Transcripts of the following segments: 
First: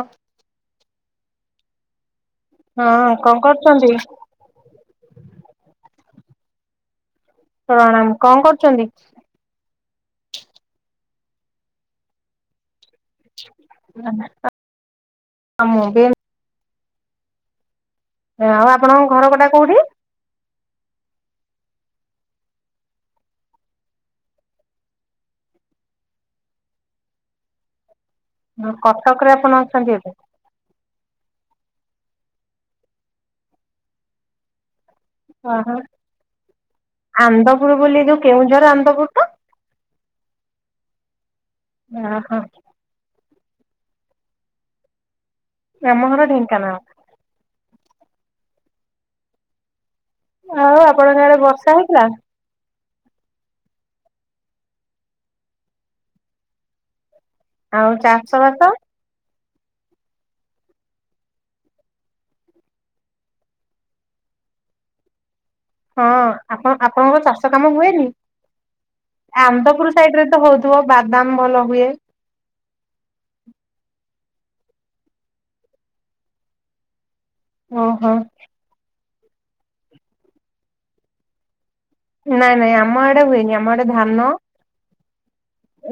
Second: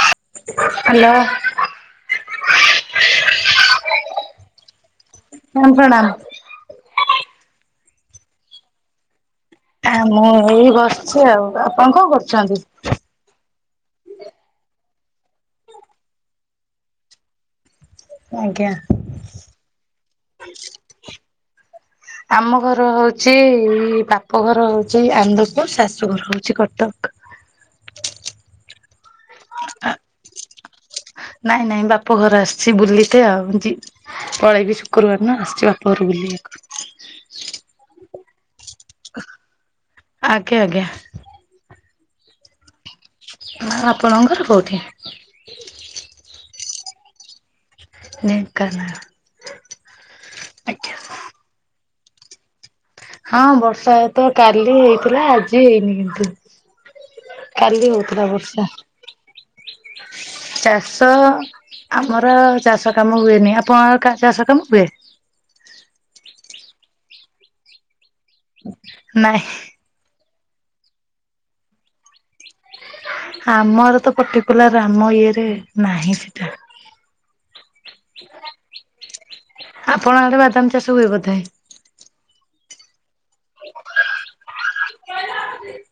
ହଁ। ହ୍ୟାଲୋ। ହଁ କଣ କରୁଚନ୍ତି? ପ୍ରଣାମ ପ୍ରଣାମ। ପ୍ରଣାମ କଣ କରୁଚନ୍ତି? ଆ ମୁଁ ଏଇ ବସିଚି ଆଉ। ଆପଣ କଣ କରୁଚନ୍ତି? ଆ ମୁଁ ବି [unintelligible] ଆଉ ଆଜ୍ଞା। ଆପଣଙ୍କ ଘର କଟା କୋଉଠି? ଆମ ଘର ହଉଚି ବାପ ଘର ହଉଚି ଆନ୍ଦ୍ରପୁର ଶାଶୁ ଘର ହଉଚି କଟକ। କଟକରେ ଆପଣ ଅଚନ୍ତି ଏବେ? ନାଇଁ ନାଇଁ ବାପ ଘର ଆସିଚି ବୁଲିତେ ଆଉ ପଳେଇବି ଗୁରୁବାର ଦିନ ଆସଚି ଓହୋ ବାପ ଘରକୁ ବୁଲିବାକୁ। ଆନ୍ଦପୁର ବୋଲି ଯୋଉ କେଉଁଝର ଆନ୍ଦପୁର? ତ? ଆଜ୍ଞା ଆଜ୍ଞା। ଅ ହଁ। ନା ଆପଣଙ୍କ ଘର କୋଉଠି? ଆମ ଘର ଢେଙ୍କାନାଳ। ଢେଙ୍କାନାଳ। ଆଉ ଆଜ୍ଞା। ଆପଣଙ୍କ ଆଡେ ବର୍ଷା ହେଇଥିଲା? ହଁ ବର୍ଷା ତ କାଲି ହେଇଥିଲା। ଆଜି ହେଇନି କିନ୍ତୁ। କାଲି ଆଉ ହଉଥିଲା ଚାଷ ବର୍ଷା। ବାସ? ଚାଷ ଆମର ଚାଷ କାମ ହୁଏନି। ଆପଣ ଚାଷ କାମ ହୁଏ? ହଁ। ଆପଣ ଆପଣଙ୍କର ଚାଷ କାମ ହୁଏନି? ନାଇଁ ଆନ୍ଦପୁର ସାଇଡରେ ତ ହଉଥିବ ବାଦାମ ଭଲ ହୁଏ। ଆମର ତ ପର୍ଟିକୁଲାର ଆମ ଇଏରେ ନାହିଁ ସେଟା। ଓହୋ। ଆପଣ ଆଡେ ବାଦାମ ଚାଷ ହୁଏ ବୋଧେ? ନାଇଁ ନାଇଁ ଆମ ଆଡେ ହୁଏନି। ଆମ ଆଡେ ଧାନ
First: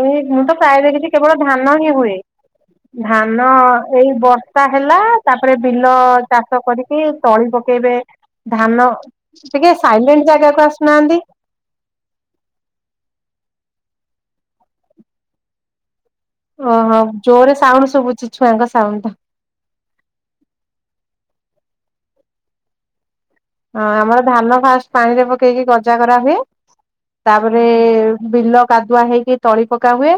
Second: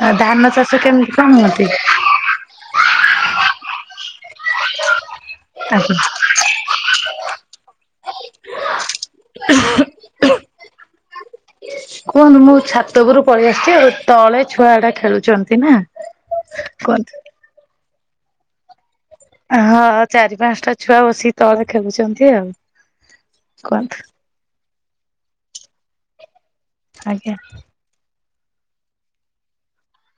ଏ ଆ ଧାନ ମୁଁ ତ ଚାଷ ପ୍ରାୟ ଦେଖିଚି କେମିତି କଣ କେବଳ ହୁଅନ୍ତି? ଧାନ ହିଁ ହୁଏ। ଧାନ ଏଇ ବର୍ଷା ହେଲା ତାପରେ ବିଲ ଆଜ୍ଞା ଚାଷ କରିକି ତଳି ପକେଇବେ ଧାନ ଟିକେ ସାଇଲେଣ୍ଟ ଜାଗାକୁ ଆସ ନାହନ୍ତି। କୁହନ୍ତୁ ମୁଁ ଛାତ ଉପରୁ ପଳେଇ ଆସିଛି ଆଉ ତଳେ ଛୁଆ ଟା ଖେଳୁଛନ୍ତି ନା। ଓହୋ କୁହନ୍ତୁ। ଜୋରରେ ସାଉଣ୍ଡ ଶୁଭୁଛି ଛୁଆଙ୍କ ସାଉଣ୍ଡ। ହଁ, ହଁ ଚାରି ପାଞ୍ଚଟା ଛୁଆ ବସିକି ତଳେ ଖେଳୁଛନ୍ତି ଆଉ। ହଁ, କୁହନ୍ତୁ ଆମର ଧାନ ଫାଷ୍ଟ ପାଣିରେ ପକେଇକି ଗଜା କରା ହୁଏ, ଆଜ୍ଞା। ତାପରେ ବିଲ କାଦୁଆ ହେଇକି ତଳି ପକା ହୁଏ,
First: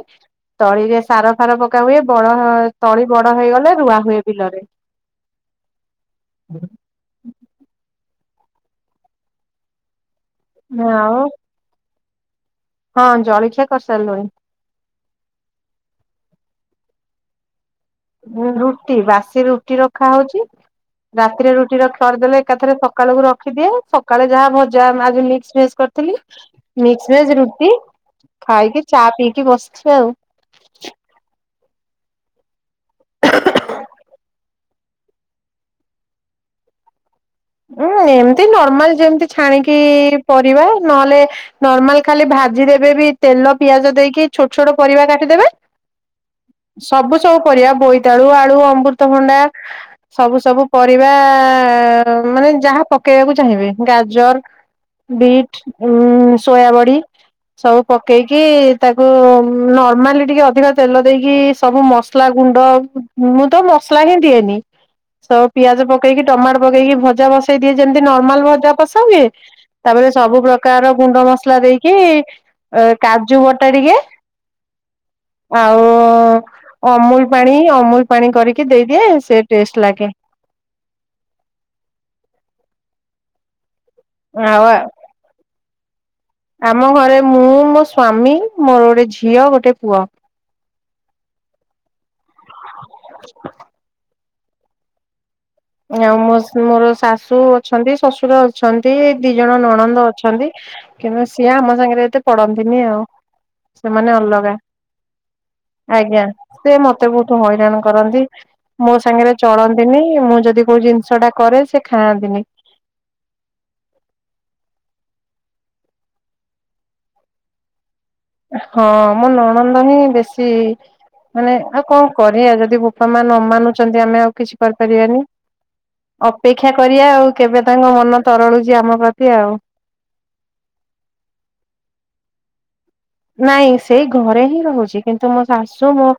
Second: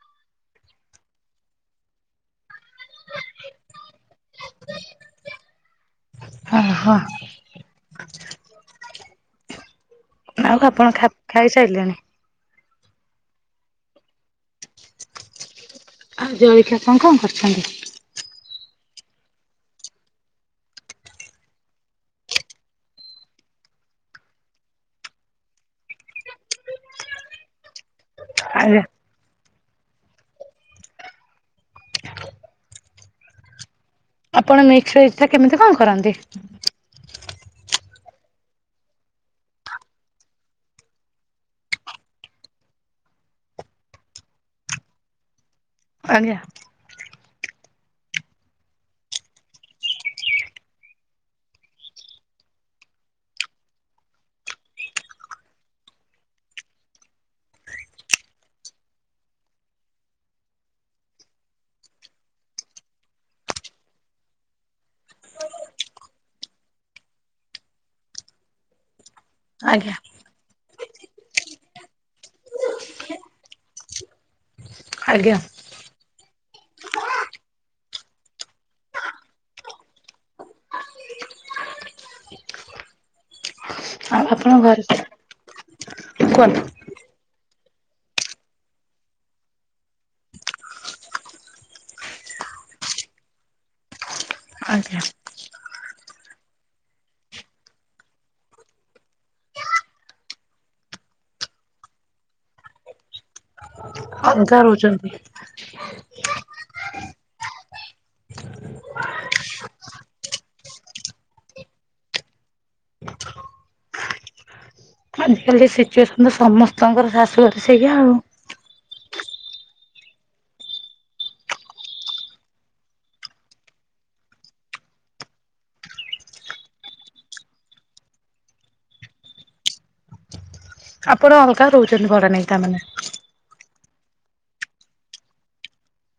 ତଳିରେ ସାର ଫାର ପକା ହୁଏ ବଳ ତଳି ବଡ ହେଇଗଲେ ରୁଆ ହୁଏ ବିଲରେ। ଓହୋ ଆଉ ଆପଣ ଖା-ଖାଇସାରିଲେଣି। ହଁ ଜଳଖିଆ କରିସାରିଲୁଣି। ଆଉ ଜଳଖିଆ କଣ କଣ କରୁଛନ୍ତି? ରୁଟି ବାସି ରୁଟି ରଖା ହଉଛି ରାତିରେ ରୁଟିର ଖରିଦେଲେ ଏକାଥରେ ସକାଳ କୁ ରଖିଦିଏ ସକାଳେ ଯାହା ଭଜା ଆଜିି ମିକ୍ସ ଭେଜ୍ ରୁଟି ଆଜ୍ଞା ଖାଇକି ଚା ପିଇକି ବସିଛି ଆଉ। ଆପଣ ମିକ୍ସ ଭେଜ୍ ଟା କେମିତି କଣ କରନ୍ତି? ଉଁ ଏମିତି ନର୍ମାଲ ଯେମିତି ଛାଣିକି ପରିବା ନହେଲେ ନର୍ମାଲ ଖାଲି ଭାଜି ଦେେବେ ବି ତେଲ ପିଆଜ ଦେଇକି ଛୋଟ ଛୋଟ ପରିବା କାଟିଦେବେ। ଆଜ୍ଞା। ସବୁ ସବୁ ପରିବା ବୋଇତାଳୁ ଆଳୁ ଅମୃତଭଣ୍ଡା। ସବୁ ସବୁ ପରିବା ମାନେ ଯାହା ପକେଇବାକୁ ଚାହିଁବେ ଗାଜର ବିଟ୍ ଉଁ ସୋୟାବଡ଼ି। ସବୁ ପକେଇକି ତାକୁ ନର୍ମାଲି ଟିକେ ଅଧିକ ତେଲ ଦେଇକି ସବୁ ମସ ମସଲା ଗୁଣ୍ଡ ମୁଁ ତ ମସଲା ହିଁ ଦିଏନି ସବୁ ପିଆଜ ପକେଇକି ଟମାଟ ପକେଇକି ଭଜା ବସେଇ ଦିଏ ଯେମିତି ନର୍ମାଲ ଭଜା ବସାନ୍ତିନି ଆଜ୍ଞା ତାପରେ। ସବୁ ପ୍ରକାର ଗୁଣ୍ଡ ମସଲା ଦେଇକି କାଜୁ ବଟା ଟିକେ ଆଜ୍ଞା ଆଉ ଅମୁଲ ପାଣି ଅମୁଲ ପାଣି କରିକି ଦେଇଦିଏ ସେ ଟେଷ୍ଟ ଲାଗେ ଆପଣଙ୍କ ଆଉ ଆ ଘରେ କୁହନ୍ତୁ। ଆମ ଆମ ଘରେ ମୁଁ ମୋ ସ୍ଵାମୀ ମୋର ଗୋଟେ ଝିଅ ଗୋଟେ ପୁଅ [inaudible] ଆଜ୍ଞା [unintelligible] ଆଉ ମୋ ମୋର ଶାଶୁ ଅଛନ୍ତି ଶଶୁର ଅଛନ୍ତି ଦି ଜଣ ନଣନ୍ଦ ଅଛନ୍ତି। କିନ୍ତୁ ସିଏ ଆମ ସାଙ୍ଗରେ ଏତେ ପଡନ୍ତିନି ଆଉ ସେମାନେ ଅଲଗା ଆଜ୍ଞା ସେ ମତେ ବୋହୁତ ହଇରାଣ କରନ୍ତି ମୋ ସାଙ୍ଗରେ ଚଳନ୍ତିନି ମୁଁ ଯଦି ଯଦି କୋଉ ଜିନିଷ ଟା କରେ ସେ ଖାଆନ୍ତିନି। ଆଜିକାଲି ସିଚୁଏସନ ତ ସମସ୍ତଙ୍କର ଶାଶୁଘରେ ସେଇଆ ଆଉ। ହଁ, ମୋ ନଣନ୍ଦ ହିଁ ବେଶୀ ମାନେ ଆଉ କଣ କରିବା ଯଦି ବୋପା ମା ନ ମାନୁଛନ୍ତି ଆମେ ଆଉ କିଛି କରିପାରିବାନି। ଅପେକ୍ଷା କରିବା ଆଉ କେବେ ତାଙ୍କ ମନ ତରଳୁଛି ଆମ ପ୍ରତି ଆଉ। ଆପଣ ଅଲଗା ରହୁଛନ୍ତି ଭଡ଼ା ନେଇକି ତା ମାନେ ନାଇଁ ସେଇ ଘରେ ହିଁ ରହୁଛି କିନ୍ତୁ ମୋ ଶାଶୁ ମୋ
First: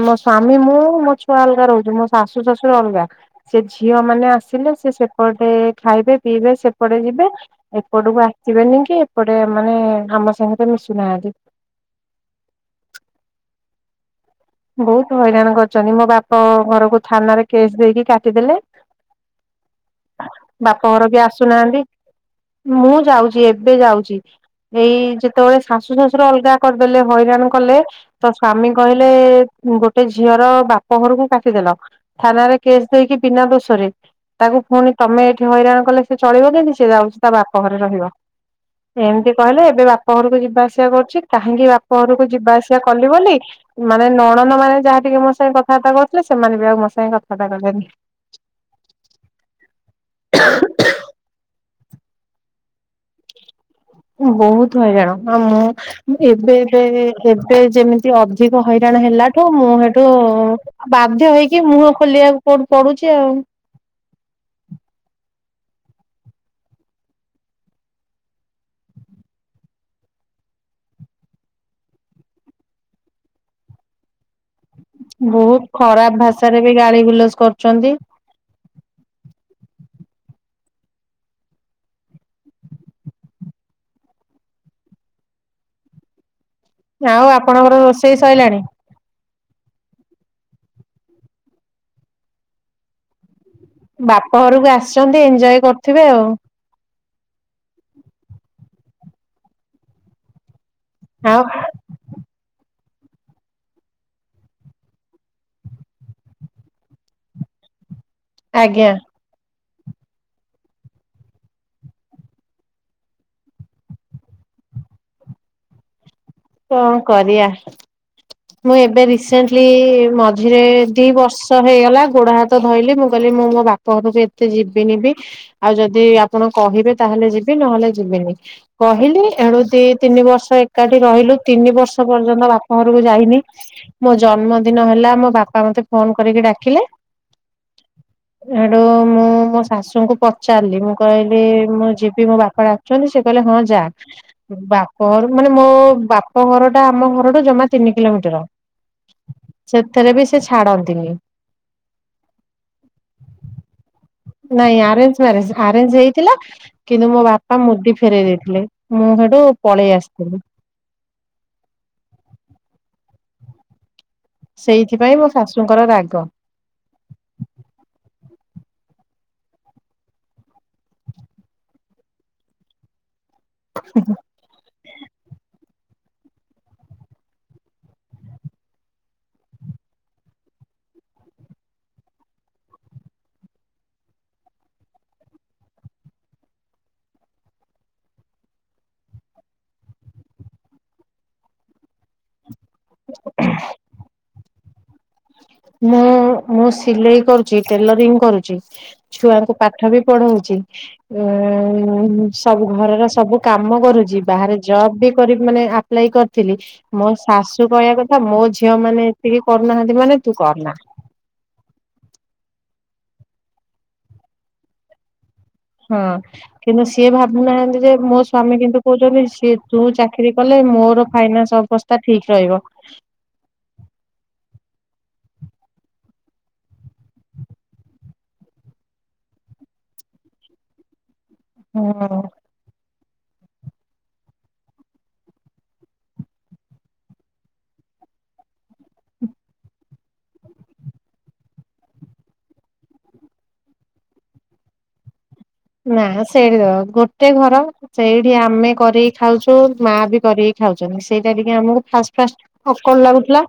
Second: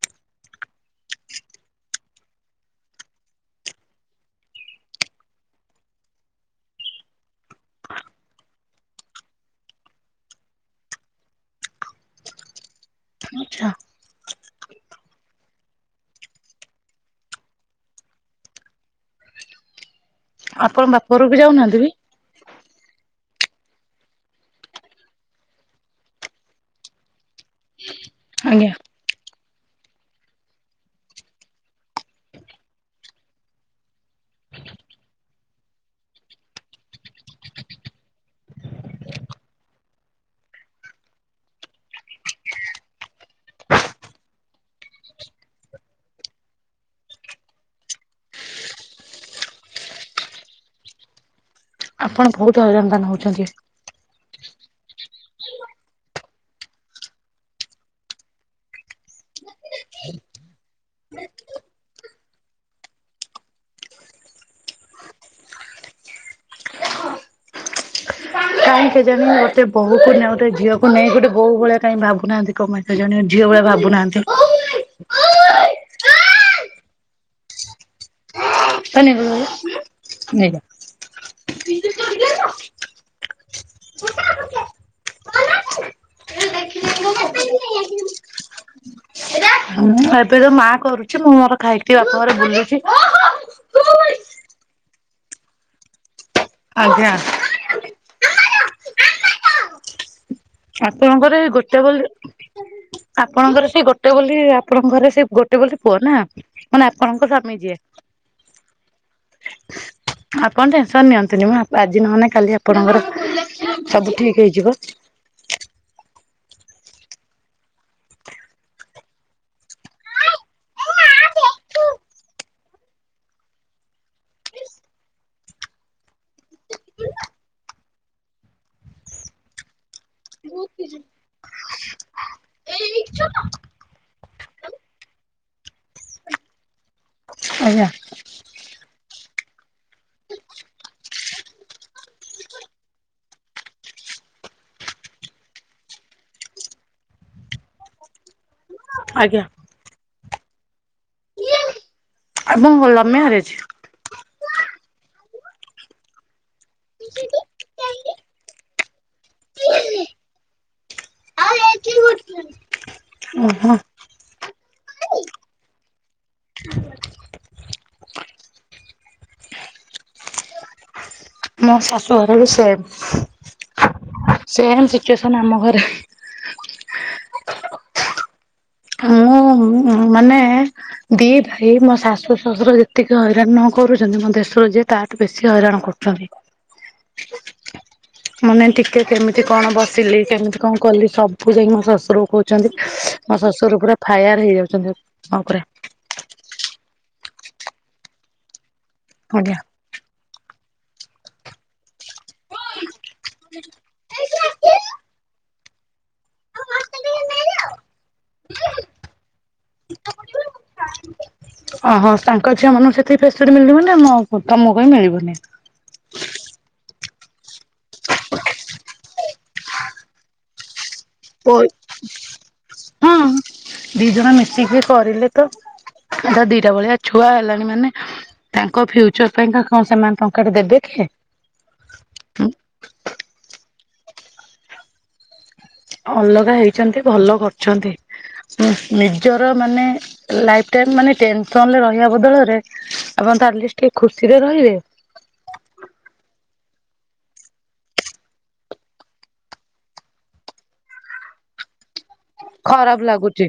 ମୋ ସ୍ୱାମୀ ମୁଁ ମୋ ଛୁଆ ଅଲଗା ରହୁଛନ୍ତି ମୋ ଶାଶୁ ଶ୍ୱଶୁର ଅଲଗା। ସେ ଝିଅ ମାନେ ଆସିଲେ ସେ ସେପଟେ ଖାଇବେ ପିଇବେ ସେପଟେ ଯିବେ। ଏପଟକୁ ଆସିବେନି କି ଏପଟେ ମାନେ ଆମ ସାଙ୍ଗରେ ମିଶୁନାହାନ୍ତି। ଆଚ୍ଛା ବହୁତ ହଇରାଣ କରିଛନ୍ତି ମୋ ବାପ ଘରକୁ ଥାନାରେ କେସ୍ ଦେଇକି କାଟିଦେଲେ। ଆପଣ ବାପଘର ବି ବାପଘରକୁ ଯାଉନାହାନ୍ତି ଆସୁନାହାନ୍ତି। ବି? ମୁଁ ଯାଉଚି। ଏବେ ଯାଉଚି। ଏଇ ଯେତେବେଳେ ଶାଶୁ ଶ୍ଵଶୁର ଅଲଗା କରି ଦେଲେ ହଇରାଣ କଲେ। ତ, ସ୍ଵାମୀ ଆଜ୍ଞା କହିଲେ ଗୋଟେ ଝିଅର ବାପ ଘରକୁ କାଟିଦେଲ, ଥାନାରେ କେସ୍ ଦେଇକି ବିନା ଦୋଷରେ। ତାକୁ ପୁଣି ତମେ ଏଇଠି ହଇରାଣ କଲେ ସେ ଚଳିବ କେମିତି? ସିଏ ଯାଉଛି, ତା ବାପ ଘରେ ରହିବ। ଏମିତି କହିଲେ, ଏବେ ବାପା ଘରକୁ ଯିବା ଆସିବା କରୁଛି। କାହିଁକି, ବାପା ଘରକୁ ଯିବା ଆସିବା କଲି ବୋଲି ମାନେ ନଣନ୍ଦମାନେ ଯାହା ଟିକେ ମୋ ସାଙ୍ଗେ କଥାବାର୍ତ୍ତା କରୁଥିଲେ। ସେମାନେ ବି ଆଉ ମୋ ସାଙ୍ଗେ କଥାବାର୍ତ୍ତା କଲେନି। ଆପଣ ବହୁତ ହଇରାଣ ତା ହେଲେ ହଉଛନ୍ତି। ମୁଁ ବହୁତ ହଇରାଣ। ଆଉ ମୁଁ ଏବେ ଏବେ ଏବେ ଯେମିତି ଅଧିକ ହଇରାଣ ହେଲାଠୁ, ମୁଁ ସେଠୁ ବାଧ୍ୟ ହେଇକି ମୁହଁ ଖୋଲିବାକୁ ପଡୁ ପଡୁଛି ଆଉ। କାଇଁ କେଜାଣି ଗୋଟେ ବୋହୂକୁ ନା ଗୋଟେ ଝିଅକୁ ନେଇ ଗୋଟେ ବୋହୁ ଭଳିଆ କାଇଁ ଭାବୁନାହାନ୍ତି କଣ ପାଇଁ? ସେ ଜଣେ ଝିଅ ଭଳିଆ ଭାବୁନାହାନ୍ତି। ବହୁତ ଖରାପ ଭାଷାରେ ବି ଗାଳି ଗୁଲଜ କରୁଚନ୍ତି। [unintelligible] [unintelligible] [unintelligible] ଆଉ ଆପଣଙ୍କର ରୋଷେଇ ସଇଲାଣି। ହଁ ଏବେ ତ ମା କରୁଚି। ମୁଁ ମୋର ଖାଇକି ଟିକେ ବାପଘରେ ବୁଲୁଚି। ବାପ ଘରକୁ ଆସ୍ଚନ୍ତି। ଏଞ୍ଜୟ କରୁଥିବେ ଆଉ। ଆଜ୍ଞା। ଆପଣଙ୍କର ଆଉ ଏଇ ଗୋଟେ ବୋଲି ଆପଣଙ୍କର ସେ ଗୋଟେ ବୋଲି ଆପଣଙ୍କ ଘରେ ସେ ଗୋଟେ ବୋଲି ପୁଅ ନା, ମାନେ ଆପଣଙ୍କ ସ୍ୱାମୀ ଯିଏ। ଆଜ୍ଞା। ଆପଣ ଟେନସନ୍ ନିଅନ୍ତୁ ନି ମ। ଆଜି ନ ହେଲେ କାଲି ଆପଣଙ୍କର ସବୁ ଠିକ୍ ହେଇଯିବ। କଣ କରିଆ? ମୁଁ ଏବେ ରିସେଣ୍ଟଲି ମଝିରେ ଦି ବର୍ଷ ହେଇଗଲା ଗୋଡ, ହାତ ଧଇଲି। ମୁଁ କହିଲି ମୁଁ ମୋ ବା ପ ଘରକୁ ଏତେ ଯିବିନି ବି। ଆଉ ଯଦି ଆପଣ କହିବେ ତା ହେଲେ ଯିବି, ନ ହେଲେ ଯିବିନି। କହିଲି ଏଣୁ ଦି ତିନି ବର୍ଷ ଏକାଠି ରହିଲୁ। ତିନି ବର୍ଷ ପର୍ଯ୍ୟନ୍ତ ବାପା ଘରକୁ ଯାଇନି। ମୋ ଜନ୍ମଦିନ ହେଲା ମୋ ବାପା ମତେ ଫୋନ କରିକି ଡାକିଲେ। ଆଜ୍ଞା। ସୋଉଟୁ, ମୁଁ ମୋ ଶାଶୁଙ୍କୁ ପଚାରିଲି। ମୁଁ କହିଲି ମୁଁ ଯିବି। ମୋ ବାପା ଡା ଛନ୍ତି ସେ କହିଲେ ହଁ, ଯା। ବାପଘର ମାନେ ମୋ ବା ବାପ ଘରଟା ଆମ ଘରଠୁ ଜମା ତିନି କିଲୋମିଟର। ଆଜ୍ଞା। ସେଥେରେ ବି ସେ ଛାଡନ୍ତିନି। ଆପଣ କଣ ଲଭ୍ ମ୍ୟାରେଜ୍? ନାଇଁ ଆରେଞ୍ଜ ମ୍ୟାରେଜ୍। ଆରେଞ୍ଜ ହେଇଥିଲା କିନ୍ତୁ ମୋ ବାପା ମୁଦି ଫେରେଇ ଦେଇଥିଲେ। ମୁଁ ସେଠୁ ପଳେଇ ଆସିଥିଲି। କିଏ କରିଥିଲେ? ଓହୋ। ସେଇଥିପାଇଁ ମୋ ଶାଶୁଙ୍କର ରାଗ। ମୋ ଶାଶୁ ଘର ବି ସେମ୍। ହୁଁ ହୁଁ ସେମ୍ ସିଚୁଏସନ୍ ଆମ ଘରେ। ହଁ, ମୁଁ ମୁଁ ମାନେ ଦି ଭାଇ, ମୋ ଶାଶୁ ଶଶୁର ଯେତିକି ହଇରାଣ ନ କରୁଛନ୍ତି ମୋ ଦେଢଶୁର ଯିଏ ତାଠାରୁ ବେଶୀ ହଇରାଣ କରୁଛନ୍ତି। [inaudible] ମାନେ ଟିକେ କେମିତି କଣ ବସିଲି, କେମିତି କଣ କଲିି, ସବୁ ଯାଇ ମୋ ଶଶୁରକୁ କହୁଛ କହୁଛନ୍ତି ମୋ ଶ୍ୱଶୁର ପୁରା ଫାୟାର ହେଇଯାଉଛନ୍ତି ମୋ ଉପରେ। ମୁଁ, ମୁଁ ସିଲେଇ କରୁଛି ଟେଲରିଂ କରୁଛି, ଛୁଆଙ୍କୁ ପାଠ ପାଠ ବି ପଢଉଛି, ଉ ସବୁ ଘରର ସବୁ କାମ କରୁଛି, ବାହାରେ ଜବ୍ ବି କରି ମାନେ ଆପ୍ଲାଏ କରିଥିଲି। ମୋ ଶାଶୁ ଆଜ୍ଞା। କହିବା କଥା, ମୋ ଝିଅ ମାନେ ସେତିକି କରୁନାହାନ୍ତି ମାନେ ତୁ କରୁନା। ଓହୋ ତାଙ୍କ ଝିଅ ମାନଙ୍କୁ ସେଥିକି ଫେସ୍ ଲିଟି ମିଳିନି ବୋଲି ତମକୁ ବି ମିଳିବନି। ହଁ, କିନ୍ତୁ ସିଏ ଭାବୁନାହାନ୍ତି ଯେ, ମୋ ସ୍ଵାମୀ କିନ୍ତୁ କହୁଛନ୍ତି ସିଏ ତୁ ଚାକିରୀ କଲେ ମୋର ଫାଇନାନ୍ସ ଅବସ୍ଥା ଠିକ ରହିବ। ହଁ, ଦି ଜଣ ମିଶିକି କରିଲେ ତ ଏ ତ ଦିଟା ଭଳିଆ ଛୁଆ ହେଲାଣି ମାନେ। ତାଙ୍କ ଫ୍ୟୁଚର୍ ପାଇଁ କଣ ସେମାନେ ଟଙ୍କାଟେ ଦେବେ କିଏ? ହଁ। ଅଲଗା ହେଇଛନ୍ତି ଭଲ କରିଛନ୍ତି। ନିଜର ମାନେ ଲାଇଫ୍ ଟା ମାନେ ଟେନସନରେ ରହିବା ବଦଳରେ ଆପଣ ତ ଆଟଲିଷ୍ଟ ଟିକେ ଖୁସିରେ ରହିବେ। ନା ସେଇଠି ତ ଗୋଟେ ଘର। ସେଇଠି ଆମେ କରିକି ଖାଉଛୁ, ମାଁ ବି କରିକି ଖାଉଛନ୍ତି ସେଇଟା ଟିକେ ଆମକୁ ଫାଷ୍ଟ ଫାଷ୍ଟ, ଅକୱାଡ ଖରାପ ଲାଗୁଥିଲା। ଲାଗୁଛି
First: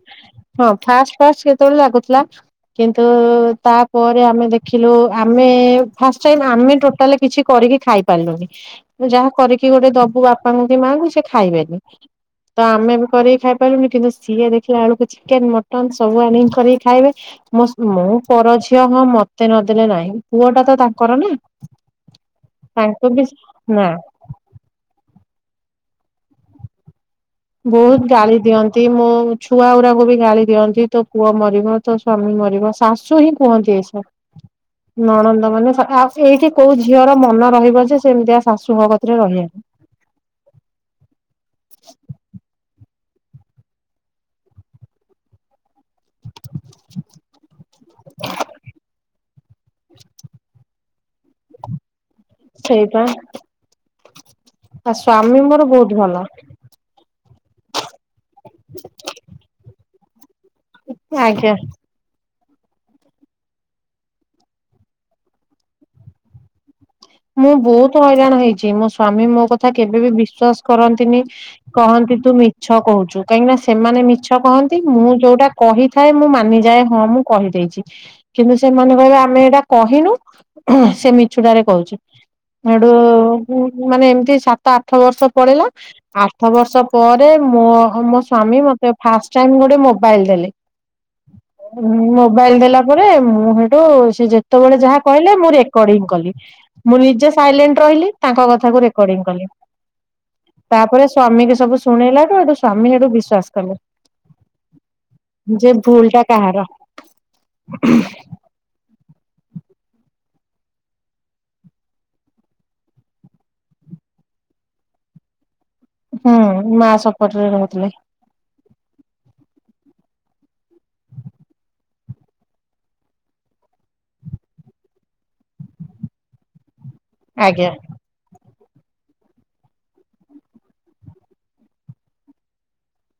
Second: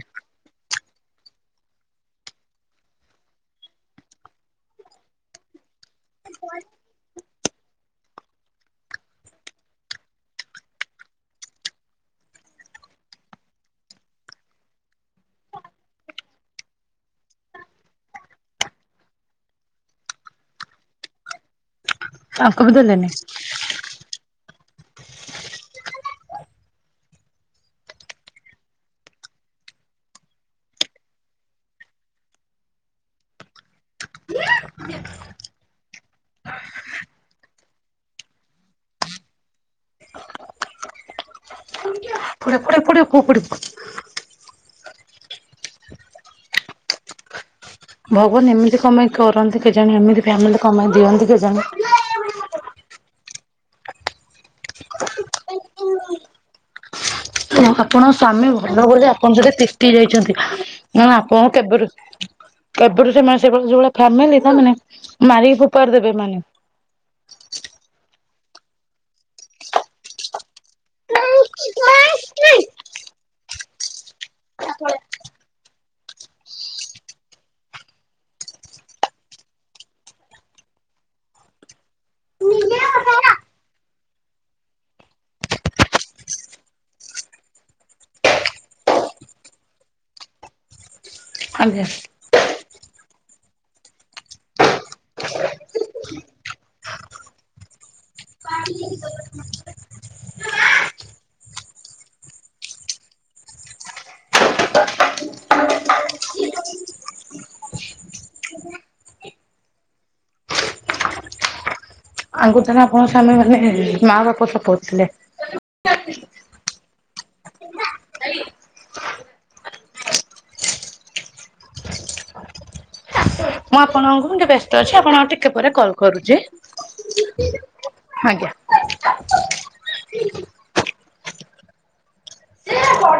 ହଁ, ଫାଷ୍ଟ ଫାଷ୍ଟ କେତେବେଳେ ଲାଗୁଥିଲା କିନ୍ତୁ, ତାପରେ ଆମେ ଦେଖିଲୁ ଆମେ ଫାର୍ଷ୍ଟ ଟାଇମ ଆମେ ଟୋଟାଲ କିଛି କରିକି ଖାଇ ପାରିଲୁନି। ଯାହା କରିକି ଗୋଟେ ଦବୁ ବାପାଙ୍କୁ ମାଆଙ୍କୁ ସେ ଖାଇବେନି। ତ ଆମେ ବି କରିକି ଖାଇପାରିଲୁନି କିନ୍ତୁ ସିଏ ଦେଖିଲା ବେଳକୁ ଚିକେନ ମଟନ ସବୁ ଆଣିକି କରିକି ଖାଇବେ। ମୁଁ ପର ଝିଅ ହଁ ମତେ ନଦେଲେ ନାହିଁ ପୁଅଟା ତ ତାଙ୍କର ନା। ତାଙ୍କୁ ବି ଦେଲେନି। ତାଙ୍କ ବି [unintelligible] ବହୁତ ଗାଳି ଦିଅନ୍ତି, ମୋ ଛୁଆ ଗୁଡାକୁ ବି ଗାଳି ଦିଅନ୍ତି, ତୋ ପୁଅ ମରିବ। ତ ସ୍ଵାମୀ ମରିବ, ଶାଶୁ ହିଁ କୁହନ୍ତି ଏସବୁ। ନଣନ୍ଦ ମାନେ ଆଉ ଏଇଠି କୋଉ ଝିଅର ମନ ରହିବ ଯେ ସେମିତିଆ ଶାଶୁଙ୍କ କତିରେ ରହିବାକୁ। [unintelligible] ଭଗବାନ ଏମିତି କଣ ପାଇଁ କରନ୍ତି କେଜାଣି ଏମିତି ଫ୍ୟାମିଲି କଣ ପାଇଁ ଦିଅନ୍ତି କେଜାଣି। ସେଇବା ଆ ସ୍ଵାମୀ ମୋର ବହୁତ ଭଲ। ଆପଣଙ୍କ ସ୍ଵାମୀ ଭଲ ବୋଲି ଆପଣ ସେଠି ତିଷ୍ଟି ଯାଇଛନ୍ତି ନହେଲେ ଆପଣ ଆଜ୍ଞା। କେବେଠୁ ଏପତେ ସେମାନେ ସେ ଯୋଭଳିଆ ଫାମିଲି ସେମାନେ ମାରିକି ଫୋପାଡି ଦେବେ ଏମାନେ। ମୁଁ ବହୁତ ହଇରାଣ ହେଇଛି ମୋ ସ୍ଵାମୀ ମୋ କଥା କେବେ ବି ବିଶ୍ଵାସ କରନ୍ତିନି। କହନ୍ତି ତୁ ମିଛ କହୁଛୁ କାହିଁକି ନା ସେମାନେ ମିଛ କହନ୍ତି ମୁଁ ଯୋଉଟା କହି କହିଥାଏ ମୁଁ ମାନିଯାଏ, ହଁ ମୁଁ କହିଦେଇଛି। କିନ୍ତୁ ସେମାନେ କହିବେ ଆମେ ଏଇଟା କହିନୁ ସେ ମିଛୁଟାରେ କହୁଛି। ଏଠୁ ମାନେ ଏମିତି ସାତ ଆଠ ବର୍ଷ ପଳିଲା ଆଠ ବର୍ଷ ପରେ ମୋ ମୋ ସ୍ଵାମୀ ମତେ ଫାଷ୍ଟ ଟାଇମ୍ ଗୋଟେ ମୋବାଇଲ ଦେଲେ। ଆଜ୍ଞା। ହୁଁ [unintelligible] ମୋବାଇଲ ଦେଲା ପରେ ମୁଁ ସେଇଠୁ ସେ ଯେତେବେଳେ ଯାହା କହିଲେ ମୁଁ ରେକର୍ଡିଙ୍ଗ କଲି। ମୁଁ ନିଜେ ସାଇଲେଣ୍ଟ ରହିଲି ତାଙ୍କ କଥାକୁ ରେକର୍ଡିଂ କଲି। ତାପରେ ସ୍ୱାମୀ କୁ ସବୁ ଶୁଣେଇଲାଠୁ ଏଠୁ ସ୍ୱାମୀ ସେଠୁ ବିଶ୍ଵାସ କଲେ। ଯେ ଭୁଲ ଟା କାହାର। ଆଙ୍ଗୁଠରେ ଆଣ ସାାମେ ମାନେ ମା ବାପା ସ ପଥିଲେ [unintelligible] ହୁଁ ମା ସପଟରେ ରହୁଥିଲେ। ମୁଁ ଆପଣଙ୍କୁ ଟିକେ ବ୍ୟସ୍ତ ଅଛି। ଆପଣଙ୍କୁ ଟିକେ ପରେ କଲ୍ କରୁଛି। ଆଜ୍ଞା। ଆଜ୍ଞା। ଆଜ୍ଞା।